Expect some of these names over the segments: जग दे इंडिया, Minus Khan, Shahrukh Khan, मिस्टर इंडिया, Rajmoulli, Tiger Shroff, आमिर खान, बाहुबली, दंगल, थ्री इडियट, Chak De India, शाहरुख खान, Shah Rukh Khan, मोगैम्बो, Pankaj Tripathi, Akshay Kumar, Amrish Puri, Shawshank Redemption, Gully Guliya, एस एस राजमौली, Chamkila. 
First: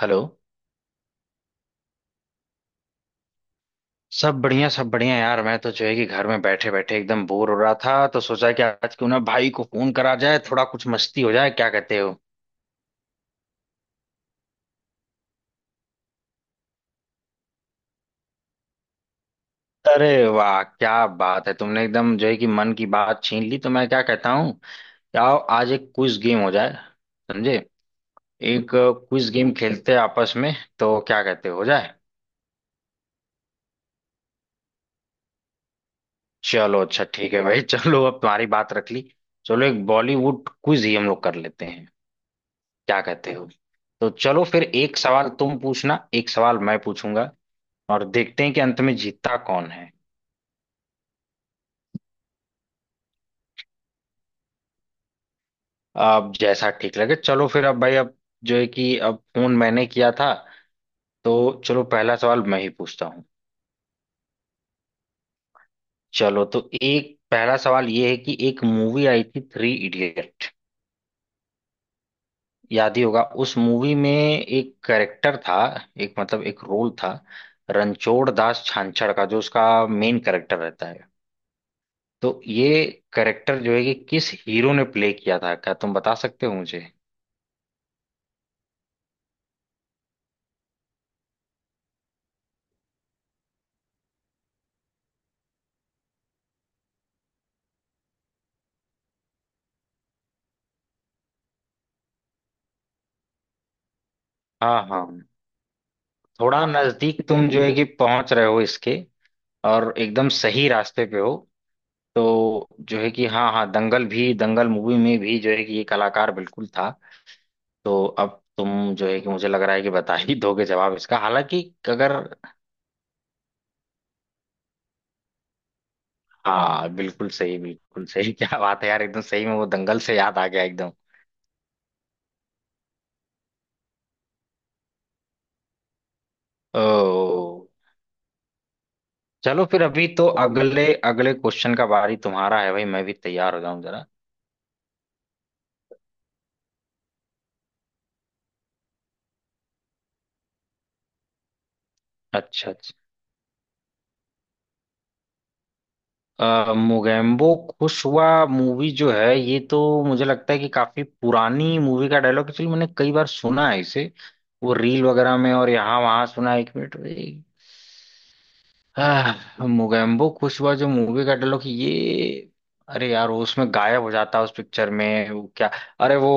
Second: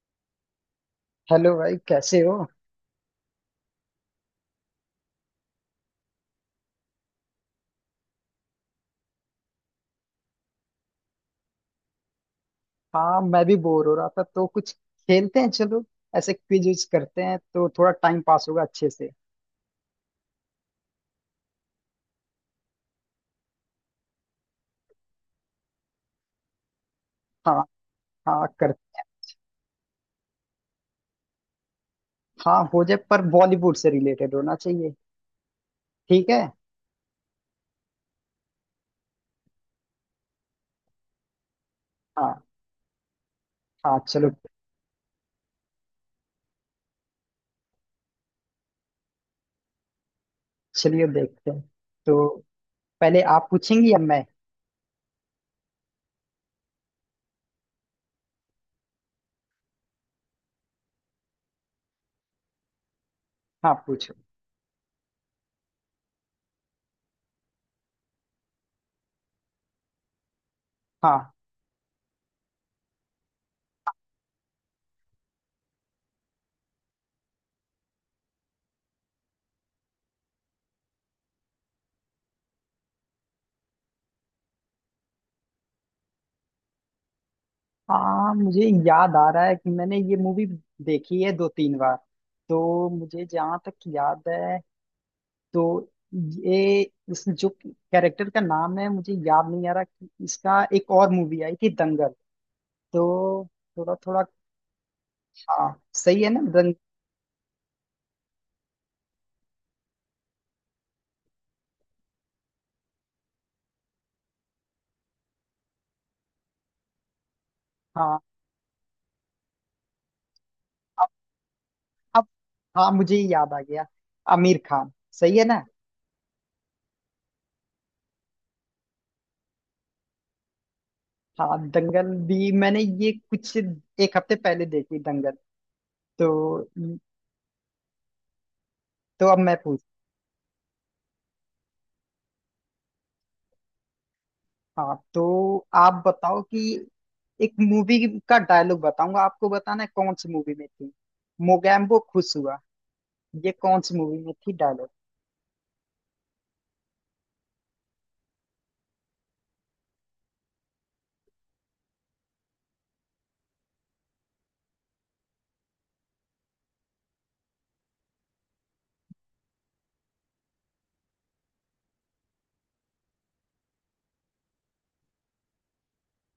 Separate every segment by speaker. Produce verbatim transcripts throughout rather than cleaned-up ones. Speaker 1: Hello.
Speaker 2: Hello भाई, कैसे हो?
Speaker 1: सब बढ़िया सब बढ़िया यार, मैं तो जो है कि घर में बैठे बैठे एकदम बोर हो रहा था, तो सोचा कि आज क्यों ना भाई को फोन करा जाए, थोड़ा कुछ मस्ती हो जाए, क्या कहते हो?
Speaker 2: हाँ, मैं भी बोर हो रहा था तो कुछ खेलते हैं। चलो ऐसे क्विज विज करते हैं तो थोड़ा टाइम पास होगा अच्छे से।
Speaker 1: अरे वाह, क्या बात है, तुमने एकदम जो है कि मन की बात छीन ली। तो मैं क्या कहता हूँ कि आओ आज एक क्विज गेम हो जाए, समझे?
Speaker 2: हाँ, हाँ
Speaker 1: एक
Speaker 2: कर।
Speaker 1: क्विज गेम खेलते हैं आपस में, तो क्या कहते हो हो जाए?
Speaker 2: हाँ, हो जाए पर बॉलीवुड से रिलेटेड होना चाहिए। ठीक है।
Speaker 1: चलो अच्छा ठीक है भाई। चलो अब तुम्हारी बात रख ली। चलो एक बॉलीवुड क्विज ही हम लोग कर लेते हैं।
Speaker 2: हाँ,
Speaker 1: क्या कहते हो?
Speaker 2: हाँ,
Speaker 1: तो
Speaker 2: चलो।
Speaker 1: चलो फिर, एक सवाल तुम पूछना, एक सवाल मैं पूछूंगा, और देखते हैं कि अंत में जीतता कौन है।
Speaker 2: चलिए देखते हैं। तो पहले आप पूछेंगी या मैं?
Speaker 1: अब जैसा ठीक लगे। चलो फिर, अब भाई, अब जो है कि अब फोन मैंने किया था, तो चलो पहला सवाल मैं ही पूछता हूँ।
Speaker 2: हाँ पूछो।
Speaker 1: चलो, तो एक पहला सवाल ये है कि एक मूवी आई थी, थ्री इडियट,
Speaker 2: हाँ,
Speaker 1: याद ही होगा। उस मूवी में एक कैरेक्टर था, एक मतलब एक रोल था, रणछोड़ दास छांछड़ का, जो उसका मेन कैरेक्टर रहता है। तो ये करेक्टर जो है कि किस हीरो ने प्ले किया था, क्या तुम बता सकते हो मुझे?
Speaker 2: हाँ, मुझे याद आ रहा है कि मैंने ये मूवी देखी है दो तीन बार। तो मुझे जहाँ तक याद है, तो ये इस जो कैरेक्टर का नाम है मुझे याद नहीं आ रहा कि इसका, एक और मूवी आई थी दंगल, तो थोड़ा थोड़ा।
Speaker 1: हाँ हाँ,
Speaker 2: हाँ सही है ना,
Speaker 1: थोड़ा
Speaker 2: दंग।
Speaker 1: नजदीक तुम जो है कि पहुंच रहे हो इसके, और एकदम सही रास्ते पे हो। तो जो है कि हाँ हाँ, दंगल भी, दंगल मूवी में भी जो है कि ये कलाकार बिल्कुल था। तो
Speaker 2: हाँ
Speaker 1: अब तुम जो है कि, मुझे लग रहा है कि बता ही दोगे जवाब
Speaker 2: अब
Speaker 1: इसका, हालांकि अगर।
Speaker 2: अब हाँ मुझे ये याद आ गया। आमिर खान, सही है ना?
Speaker 1: हाँ बिल्कुल सही, बिल्कुल सही। क्या बात है यार, एकदम सही में वो दंगल से याद आ गया एकदम।
Speaker 2: हाँ, दंगल भी मैंने ये कुछ एक हफ्ते पहले देखी, दंगल। तो
Speaker 1: ओ,
Speaker 2: तो अब मैं
Speaker 1: चलो
Speaker 2: पूछ।
Speaker 1: फिर, अभी तो अगले अगले क्वेश्चन का बारी तुम्हारा है भाई, मैं भी तैयार हो जाऊं जरा।
Speaker 2: हाँ तो आप बताओ कि एक मूवी का डायलॉग बताऊंगा, आपको बताना है कौन सी मूवी में थी। मोगैम्बो खुश हुआ।
Speaker 1: अच्छा अच्छा।
Speaker 2: ये कौन सी मूवी में थी डायलॉग?
Speaker 1: अ, मोगेम्बो खुश हुआ मूवी जो है, ये तो मुझे लगता है कि काफी पुरानी मूवी का डायलॉग एक्चुअली, मैंने कई बार सुना है इसे, वो रील वगैरह में और यहाँ वहां सुना है। एक मिनट भाई। आह, मोगेम्बो खुश हुआ जो मूवी का डायलॉग ये। अरे यार, वो उसमें गायब हो जाता है उस पिक्चर में, वो क्या? अरे वो,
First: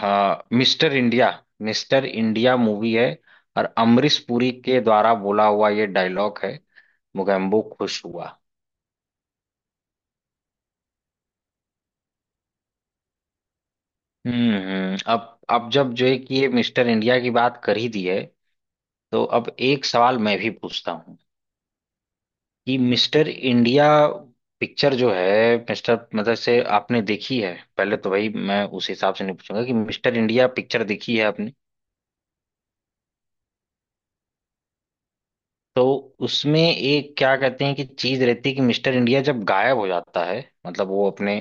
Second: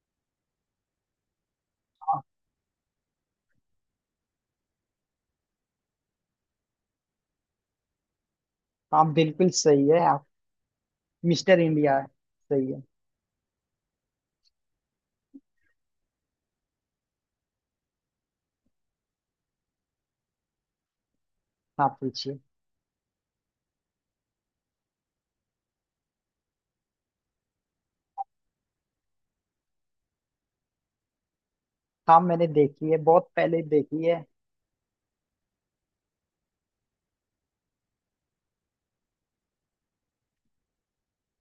Speaker 1: हाँ, मिस्टर इंडिया, मिस्टर
Speaker 2: हाँ,
Speaker 1: इंडिया मूवी है। और अमरीश पुरी के द्वारा बोला हुआ ये डायलॉग है, मोगेम्बो खुश हुआ।
Speaker 2: हाँ बिल्कुल सही है आप। मिस्टर इंडिया है। सही है।
Speaker 1: हम्म हम्म, अब अब जब जो है कि ये मिस्टर इंडिया की बात कर ही दी है, तो अब एक सवाल मैं भी पूछता हूँ
Speaker 2: हाँ पूछिए।
Speaker 1: कि मिस्टर इंडिया पिक्चर जो है, मिस्टर मतलब से आपने देखी है पहले? तो भाई मैं उस हिसाब से नहीं पूछूंगा कि मिस्टर इंडिया पिक्चर देखी है आपने।
Speaker 2: हाँ, मैंने देखी है, बहुत पहले देखी है।
Speaker 1: तो उसमें एक क्या कहते हैं कि चीज रहती है कि मिस्टर इंडिया जब गायब हो जाता है, मतलब वो अपने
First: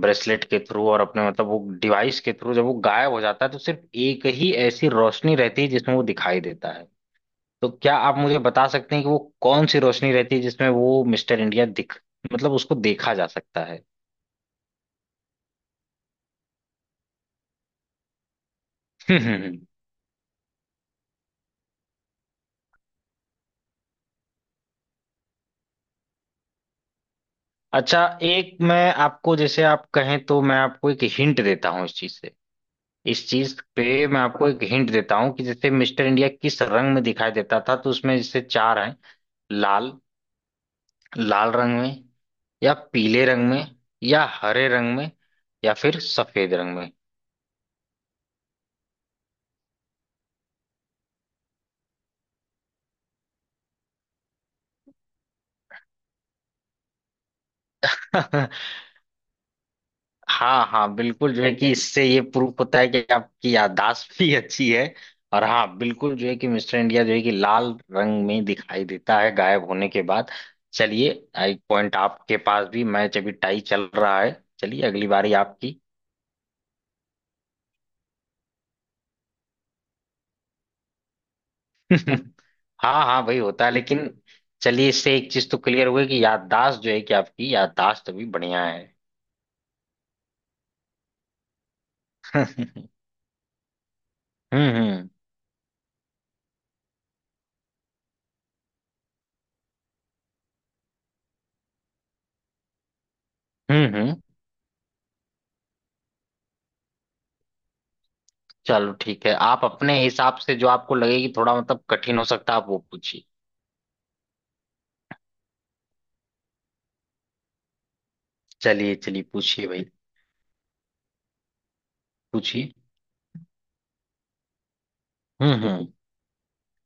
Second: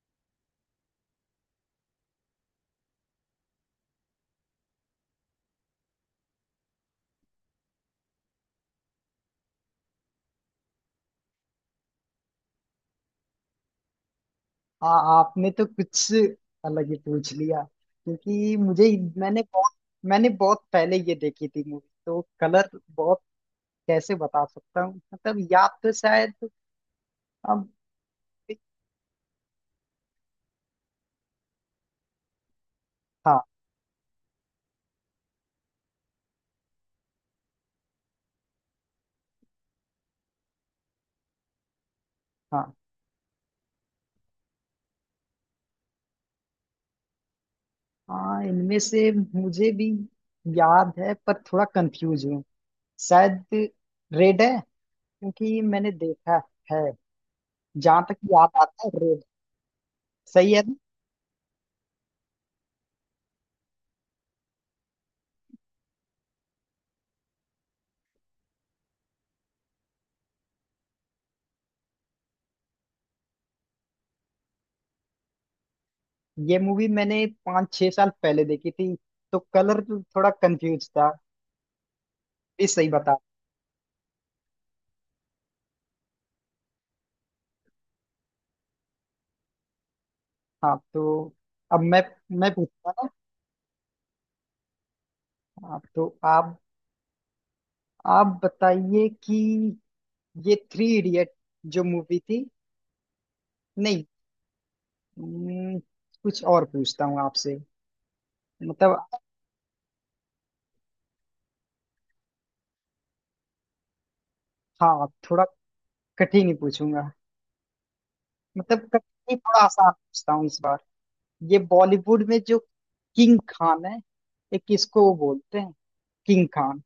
Speaker 1: ब्रेसलेट के थ्रू और अपने मतलब वो डिवाइस के थ्रू जब वो गायब हो जाता है, तो सिर्फ एक ही ऐसी रोशनी रहती है जिसमें वो दिखाई देता है। तो क्या आप मुझे बता सकते हैं कि वो कौन सी रोशनी रहती है जिसमें वो मिस्टर इंडिया दिख, मतलब उसको देखा जा सकता है?
Speaker 2: हाँ आपने तो कुछ अलग ही पूछ लिया। क्योंकि मुझे, मैंने बहुत मैंने बहुत पहले ये देखी थी मूवी, तो कलर, बहुत, कैसे बता सकता हूँ? मतलब याद तो शायद, अब।
Speaker 1: अच्छा, एक मैं आपको, जैसे आप कहें तो मैं आपको एक हिंट देता हूँ इस चीज से। इस
Speaker 2: हाँ,
Speaker 1: चीज पे मैं आपको एक हिंट देता हूँ कि जैसे मिस्टर इंडिया किस रंग में दिखाई देता था, तो उसमें जैसे चार हैं। लाल, लाल रंग में,
Speaker 2: हाँ,
Speaker 1: या पीले रंग में, या हरे रंग में, या फिर सफेद रंग में।
Speaker 2: हाँ, इनमें से मुझे भी याद है, पर थोड़ा कंफ्यूज हूँ। शायद रेड है, क्योंकि मैंने देखा है, जहां तक याद आता है, रेड। सही है
Speaker 1: हाँ
Speaker 2: ना?
Speaker 1: हाँ बिल्कुल, जो है कि इससे ये प्रूफ होता है कि आपकी याददाश्त भी अच्छी है। और हाँ बिल्कुल, जो है कि मिस्टर इंडिया जो है कि लाल रंग में दिखाई देता है गायब होने के बाद। चलिए, एक पॉइंट आपके पास भी, मैच अभी टाई चल रहा है। चलिए अगली बारी आपकी।
Speaker 2: ये मूवी मैंने पाँच छह साल पहले देखी थी तो कलर थोड़ा कंफ्यूज था। ये सही
Speaker 1: हाँ
Speaker 2: बता।
Speaker 1: हाँ भाई, होता है। लेकिन चलिए, इससे एक चीज तो क्लियर हुई कि याददाश्त जो है कि आपकी याददाश्त अभी बढ़िया है।
Speaker 2: हाँ तो अब मैं मैं
Speaker 1: हम्म
Speaker 2: पूछता हूँ।
Speaker 1: हम्म।
Speaker 2: ना, हाँ, तो आप आप बताइए कि ये थ्री इडियट जो मूवी थी,
Speaker 1: हम्म
Speaker 2: नहीं,
Speaker 1: हम्म।
Speaker 2: हम्म, कुछ और पूछता हूँ आपसे,
Speaker 1: चलो
Speaker 2: मतलब।
Speaker 1: ठीक है, आप अपने हिसाब से जो आपको लगे कि थोड़ा मतलब कठिन हो सकता है, आप वो पूछिए।
Speaker 2: हाँ, थोड़ा कठिन ही पूछूंगा, मतलब
Speaker 1: चलिए
Speaker 2: कठिन
Speaker 1: चलिए
Speaker 2: ही, थोड़ा
Speaker 1: पूछिए भाई,
Speaker 2: आसान पूछता हूँ इस बार। ये बॉलीवुड में जो
Speaker 1: पूछिए।
Speaker 2: किंग खान है, एक, किसको वो
Speaker 1: हम्म
Speaker 2: बोलते हैं
Speaker 1: हम्म।
Speaker 2: किंग खान?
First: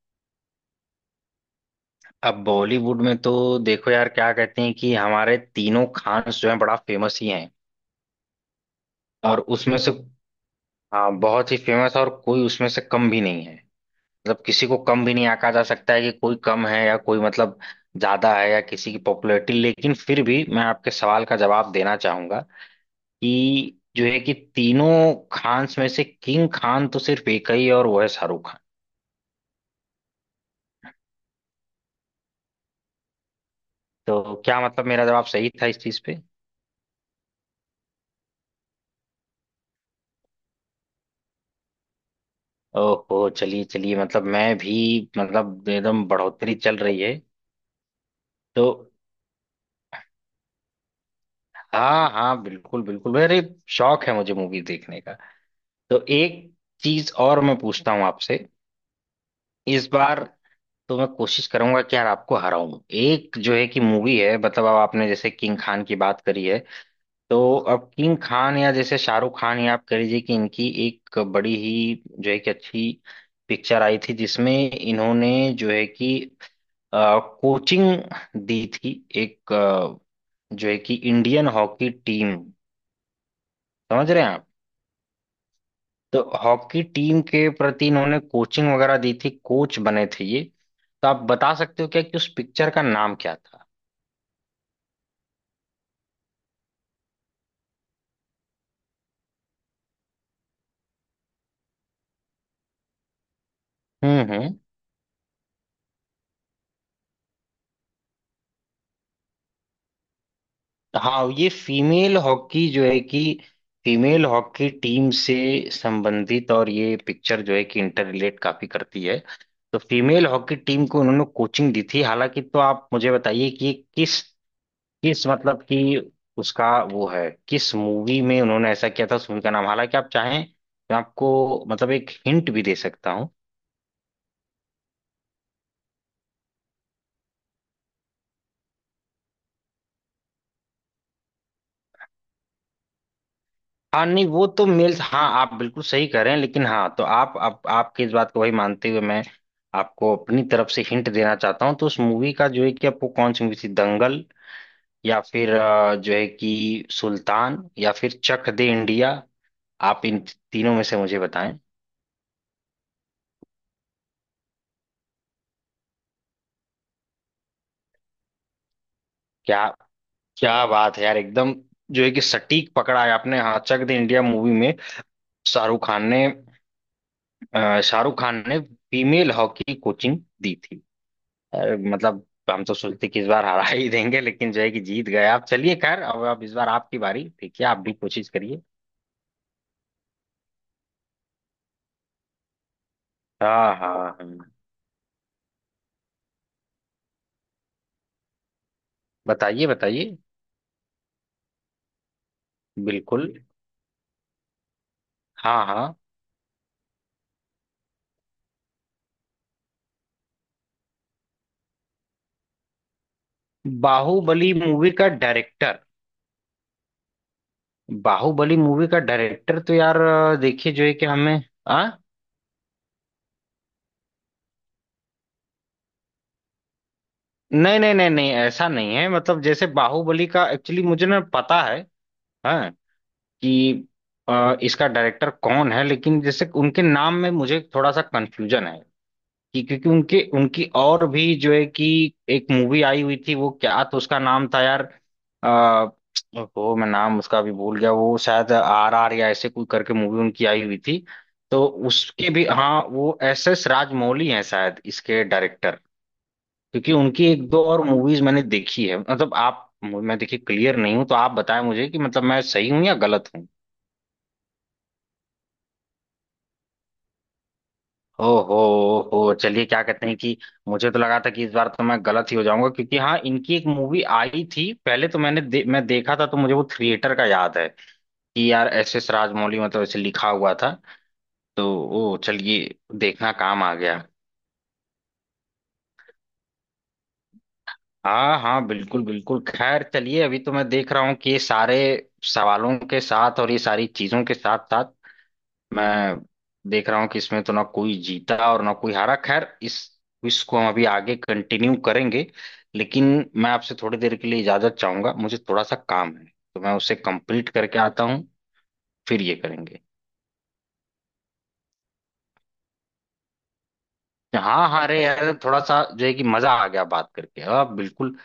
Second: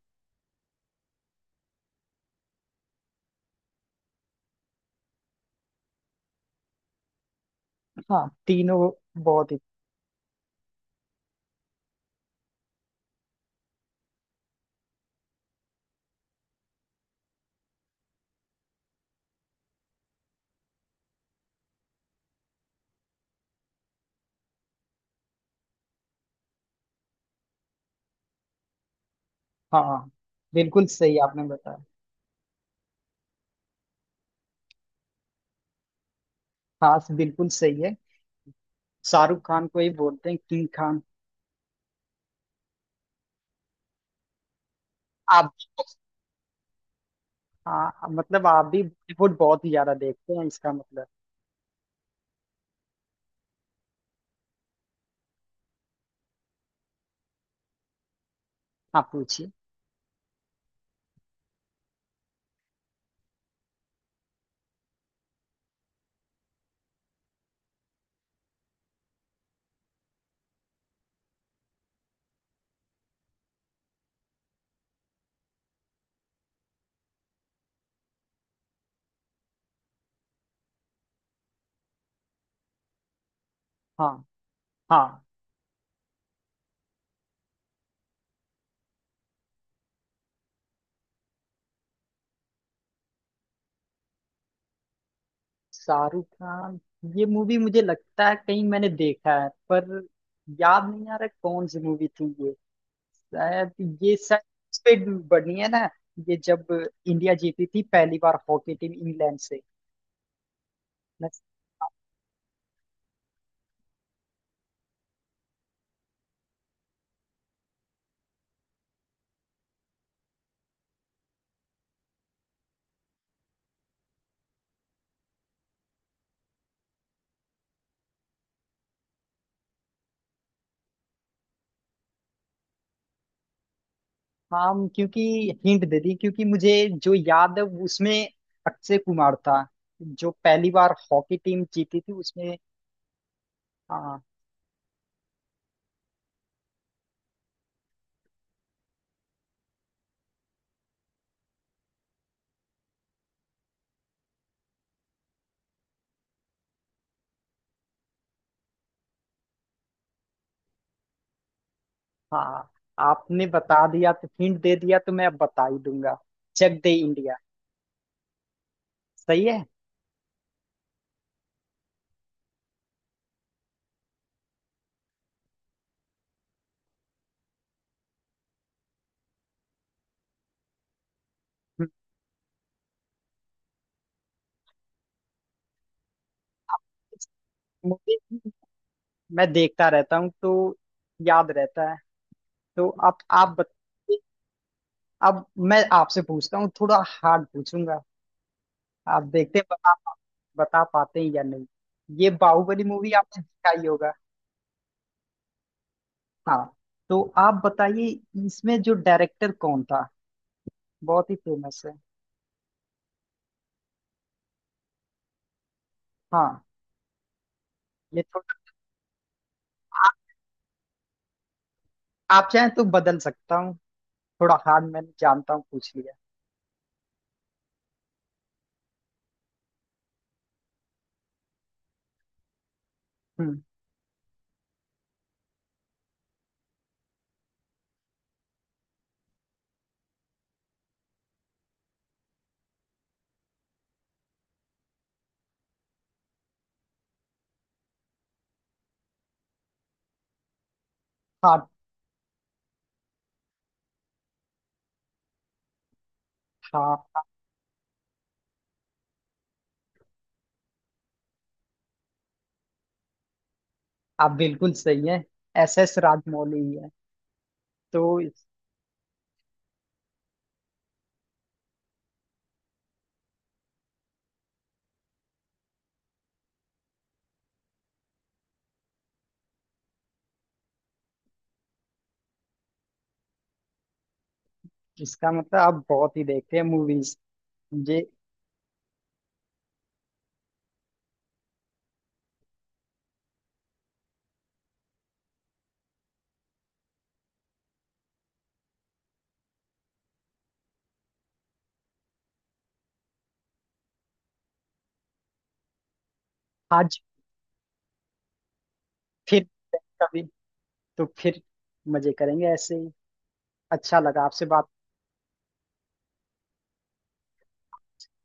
Speaker 1: अब बॉलीवुड में तो, देखो यार, क्या कहते हैं कि हमारे तीनों खान जो है बड़ा फेमस ही हैं।
Speaker 2: हाँ तीनों
Speaker 1: और
Speaker 2: बहुत ही।
Speaker 1: उसमें से, हाँ, बहुत ही फेमस, और कोई उसमें से कम भी नहीं है, मतलब किसी को कम भी नहीं आका जा सकता है कि कोई कम है या कोई मतलब ज्यादा है या किसी की पॉपुलैरिटी। लेकिन फिर भी मैं आपके सवाल का जवाब देना चाहूंगा कि जो है कि तीनों खान्स में से किंग खान तो सिर्फ एक ही है, और वो है शाहरुख खान।
Speaker 2: हाँ बिल्कुल सही आपने बताया।
Speaker 1: तो क्या मतलब मेरा जवाब सही था इस चीज पे?
Speaker 2: हाँ बिल्कुल सही है। शाहरुख खान को ही बोलते हैं किंग खान।
Speaker 1: ओहो, चलिए चलिए, मतलब मैं भी,
Speaker 2: आप,
Speaker 1: मतलब एकदम बढ़ोतरी चल रही है।
Speaker 2: हाँ मतलब
Speaker 1: तो
Speaker 2: आप भी बॉलीवुड बहुत ही ज्यादा देखते हैं इसका मतलब।
Speaker 1: हाँ हाँ बिल्कुल बिल्कुल, मेरे शौक है, मुझे मूवी देखने का। तो एक चीज और मैं पूछता हूँ आपसे
Speaker 2: आप पूछिए।
Speaker 1: इस बार। तो मैं कोशिश करूंगा कि यार आपको हराऊं। एक जो है कि मूवी है, मतलब अब आपने जैसे किंग खान की बात करी है, तो अब किंग खान या जैसे शाहरुख खान, या आप कह लीजिए कि, इनकी एक बड़ी ही जो है कि अच्छी पिक्चर आई थी जिसमें इन्होंने जो है कि अ, कोचिंग दी थी, एक अ, जो है कि इंडियन हॉकी टीम, समझ
Speaker 2: हाँ,
Speaker 1: रहे हैं आप?
Speaker 2: हाँ।
Speaker 1: तो हॉकी टीम के प्रति इन्होंने कोचिंग वगैरह दी थी, कोच बने थे ये। तो आप बता सकते हो क्या कि उस पिक्चर का नाम क्या था?
Speaker 2: शाहरुख खान, ये मूवी मुझे लगता है कहीं मैंने देखा है, पर याद नहीं आ रहा कौन सी मूवी थी। शायद ये
Speaker 1: हम्म
Speaker 2: शायद
Speaker 1: हम्म।
Speaker 2: पे बनी है ना, ये जब इंडिया जीती थी पहली बार हॉकी टीम इंग्लैंड से।
Speaker 1: हाँ,
Speaker 2: मैं-
Speaker 1: ये फीमेल हॉकी जो है कि, फीमेल हॉकी टीम से संबंधित, और ये पिक्चर जो है कि इंटर रिलेट काफी करती है। तो फीमेल हॉकी टीम को उन्होंने कोचिंग दी थी हालांकि। तो आप मुझे बताइए कि ये किस, किस मतलब कि, उसका वो है किस मूवी में उन्होंने ऐसा किया था, उस मूवी का नाम। हालांकि आप चाहें, मैं आपको मतलब एक हिंट भी दे सकता हूँ।
Speaker 2: हाँ, क्योंकि हिंट दे दी, क्योंकि मुझे जो याद है उसमें अक्षय कुमार था, जो पहली बार हॉकी टीम जीती थी उसमें।
Speaker 1: हाँ
Speaker 2: हाँ,
Speaker 1: नहीं, वो तो मेल, हाँ आप बिल्कुल सही कह रहे हैं, लेकिन हाँ, तो आप आप आपकी इस बात को वही मानते हुए मैं आपको अपनी तरफ से हिंट देना चाहता हूँ। तो उस मूवी का जो है कि, आपको कौन सी मूवी थी, दंगल, या फिर अ, जो है कि सुल्तान, या फिर चक दे इंडिया, आप इन तीनों में से मुझे बताएं।
Speaker 2: हाँ आपने बता दिया, तो हिंट दे दिया तो मैं अब बता ही दूंगा। जग दे इंडिया, सही है।
Speaker 1: क्या, क्या बात है यार, एकदम जो है कि सटीक पकड़ा है आपने। हाँ, चक दे इंडिया मूवी में शाहरुख खान ने, अ, शाहरुख खान ने फीमेल हॉकी कोचिंग दी थी। अरे मतलब, हम तो सोचते कि इस बार हरा ही देंगे, लेकिन जो है कि जीत गए आप। चलिए खैर, अब अब इस बार आपकी बारी, ठीक है, आप भी
Speaker 2: मूवी
Speaker 1: कोशिश करिए।
Speaker 2: मैं देखता रहता हूँ तो याद रहता है। तो आप आप
Speaker 1: हाँ हाँ।
Speaker 2: बताइए।
Speaker 1: हाँ
Speaker 2: अब मैं आपसे पूछता हूँ, थोड़ा हार्ड पूछूंगा। आप देखते हैं,
Speaker 1: बताइए
Speaker 2: बता
Speaker 1: बताइए।
Speaker 2: बता पाते हैं या नहीं। ये बाहुबली मूवी
Speaker 1: बिल्कुल,
Speaker 2: आपने देखा ही होगा।
Speaker 1: हाँ हाँ।
Speaker 2: हाँ तो आप बताइए, इसमें जो डायरेक्टर कौन था, बहुत ही फेमस है।
Speaker 1: बाहुबली मूवी का डायरेक्टर?
Speaker 2: हाँ, ये
Speaker 1: बाहुबली
Speaker 2: थोड़ा,
Speaker 1: मूवी का डायरेक्टर तो यार, अ, देखिए जो है कि हमें, आ?
Speaker 2: आप चाहें तो बदल सकता हूँ, थोड़ा हार्ड, मैं जानता हूँ, पूछ लिया।
Speaker 1: नहीं नहीं नहीं नहीं, ऐसा नहीं है, मतलब जैसे बाहुबली का, एक्चुअली मुझे ना पता है हाँ
Speaker 2: हम्म।
Speaker 1: कि अ, इसका डायरेक्टर कौन है, लेकिन जैसे उनके नाम में मुझे थोड़ा सा कंफ्यूजन है। कि क्योंकि उनके, उनकी और भी जो है कि एक मूवी आई हुई थी वो क्या, तो उसका नाम था यार, आ, वो मैं नाम उसका भी भूल गया। वो शायद आर आर या ऐसे कोई करके मूवी उनकी आई हुई थी, तो
Speaker 2: हाँ,
Speaker 1: उसके भी, हाँ, वो एस एस राजमौली हैं शायद इसके डायरेक्टर। क्योंकि
Speaker 2: हाँ,
Speaker 1: उनकी एक दो और मूवीज मैंने देखी है, मतलब आप, मैं देखिए क्लियर नहीं हूँ, तो आप बताएं मुझे कि मतलब मैं सही हूँ या गलत हूँ।
Speaker 2: आप बिल्कुल सही है। एस एस राजमौली ही है। तो इस,
Speaker 1: ओहो, ओहो चलिए, क्या कहते हैं कि मुझे तो लगा था कि इस बार तो मैं गलत ही हो जाऊंगा। क्योंकि हाँ इनकी एक मूवी आई थी पहले तो मैंने दे, मैं देखा था, तो मुझे वो थिएटर का याद है कि यार एस एस राजमौली मतलब ऐसे लिखा हुआ था। तो ओ चलिए, देखना काम आ गया।
Speaker 2: इसका मतलब आप बहुत ही देखते हैं मूवीज। ये
Speaker 1: हाँ हाँ बिल्कुल बिल्कुल। खैर चलिए, अभी तो मैं देख रहा हूँ कि ये सारे सवालों के साथ और ये सारी चीजों के साथ साथ, मैं देख रहा हूँ कि इसमें तो ना कोई जीता और ना कोई हारा। खैर, इस क्विज को हम अभी आगे कंटिन्यू करेंगे, लेकिन मैं आपसे थोड़ी देर के लिए इजाजत चाहूंगा, मुझे थोड़ा सा काम है, तो मैं उसे
Speaker 2: आज
Speaker 1: कंप्लीट करके आता हूँ। फिर ये
Speaker 2: फिर,
Speaker 1: करेंगे।
Speaker 2: कभी तो फिर मजे करेंगे ऐसे ही। अच्छा लगा आपसे
Speaker 1: हाँ
Speaker 2: बात।
Speaker 1: हाँ, अरे यार, थोड़ा सा जो है कि मजा आ गया बात करके, हाँ बिल्कुल।